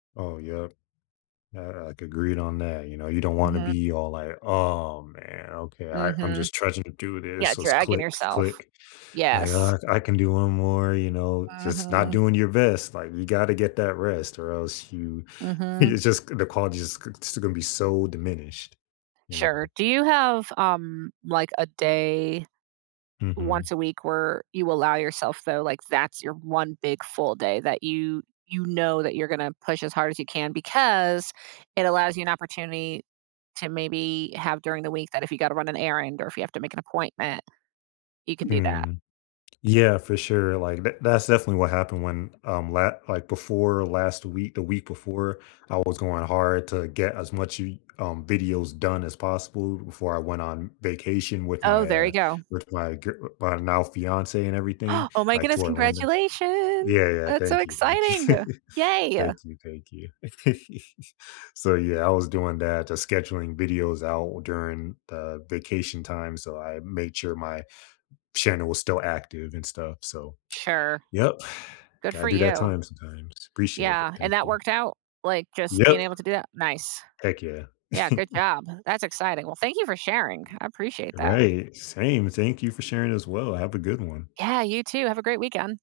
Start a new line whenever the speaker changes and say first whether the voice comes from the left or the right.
left: Oh, yep. I I agreed on that, you know? You don't wanna
right: Mhm.
left: be all like, "Oh, man, okay, I I'm
right: Mhm.
left: just trying to do this."
right: Yeah,
left: So it's
right: dragging
left: click,
right: yourself.
left: click. Like,
right: Yes.
left: uh, "I can do one more," you know? Just not
right: Mhm.
left: doing your best, like, you gotta get that rest or else you you
right: Mhm.
left: just the quality is g just gonna be so diminished, you
right: Sure.
left: know?
right: Do you have, um, like a day once
left: Mhm.
right: a week where you allow yourself though, like that's your one big full day that you you know that you're gonna push as hard as you can because it allows you an opportunity to maybe have during the week that if you gotta run an errand or if you have to make an appointment, you can do that.
left: Mm. Yeah, for sure. Like, th that's definitely what happened when, um, la like before last week, the week before I was going hard to get as much You um, videos done as possible before I went on vacation with
right: Oh,
left: my
right: there
left: uh,
right: you go.
left: with my gir my now fiance and everything,
right: Oh my
left: like to
right: goodness.
left: Orlando.
right: Congratulation.
left: Yeah. Yeah.
right: That's so
left: Thank you. Thank you.
right: exciting. Yay.
left: Thank you. Thank you. So, yeah, I was doing that, to scheduling videos out during the vacation time. So I made sure my channel was still active and stuff. So,
right: Sure.
left: yep,
right: Good
left: gotta
right: for
left: do that
right: you.
left: time sometimes. Appreciate it.
right: Yeah, and
left: Thank
right: that
left: you.
right: worked out, like, just being
left: Yep.
right: able to do that. Nice.
left: Heck yeah.
right: Yeah, good job. That's exciting. Well, thank you for sharing. I appreciate that.
left: Right. Same. Thank you for sharing as well. Have a good one.
right: Yeah, you too. Have a great weekend.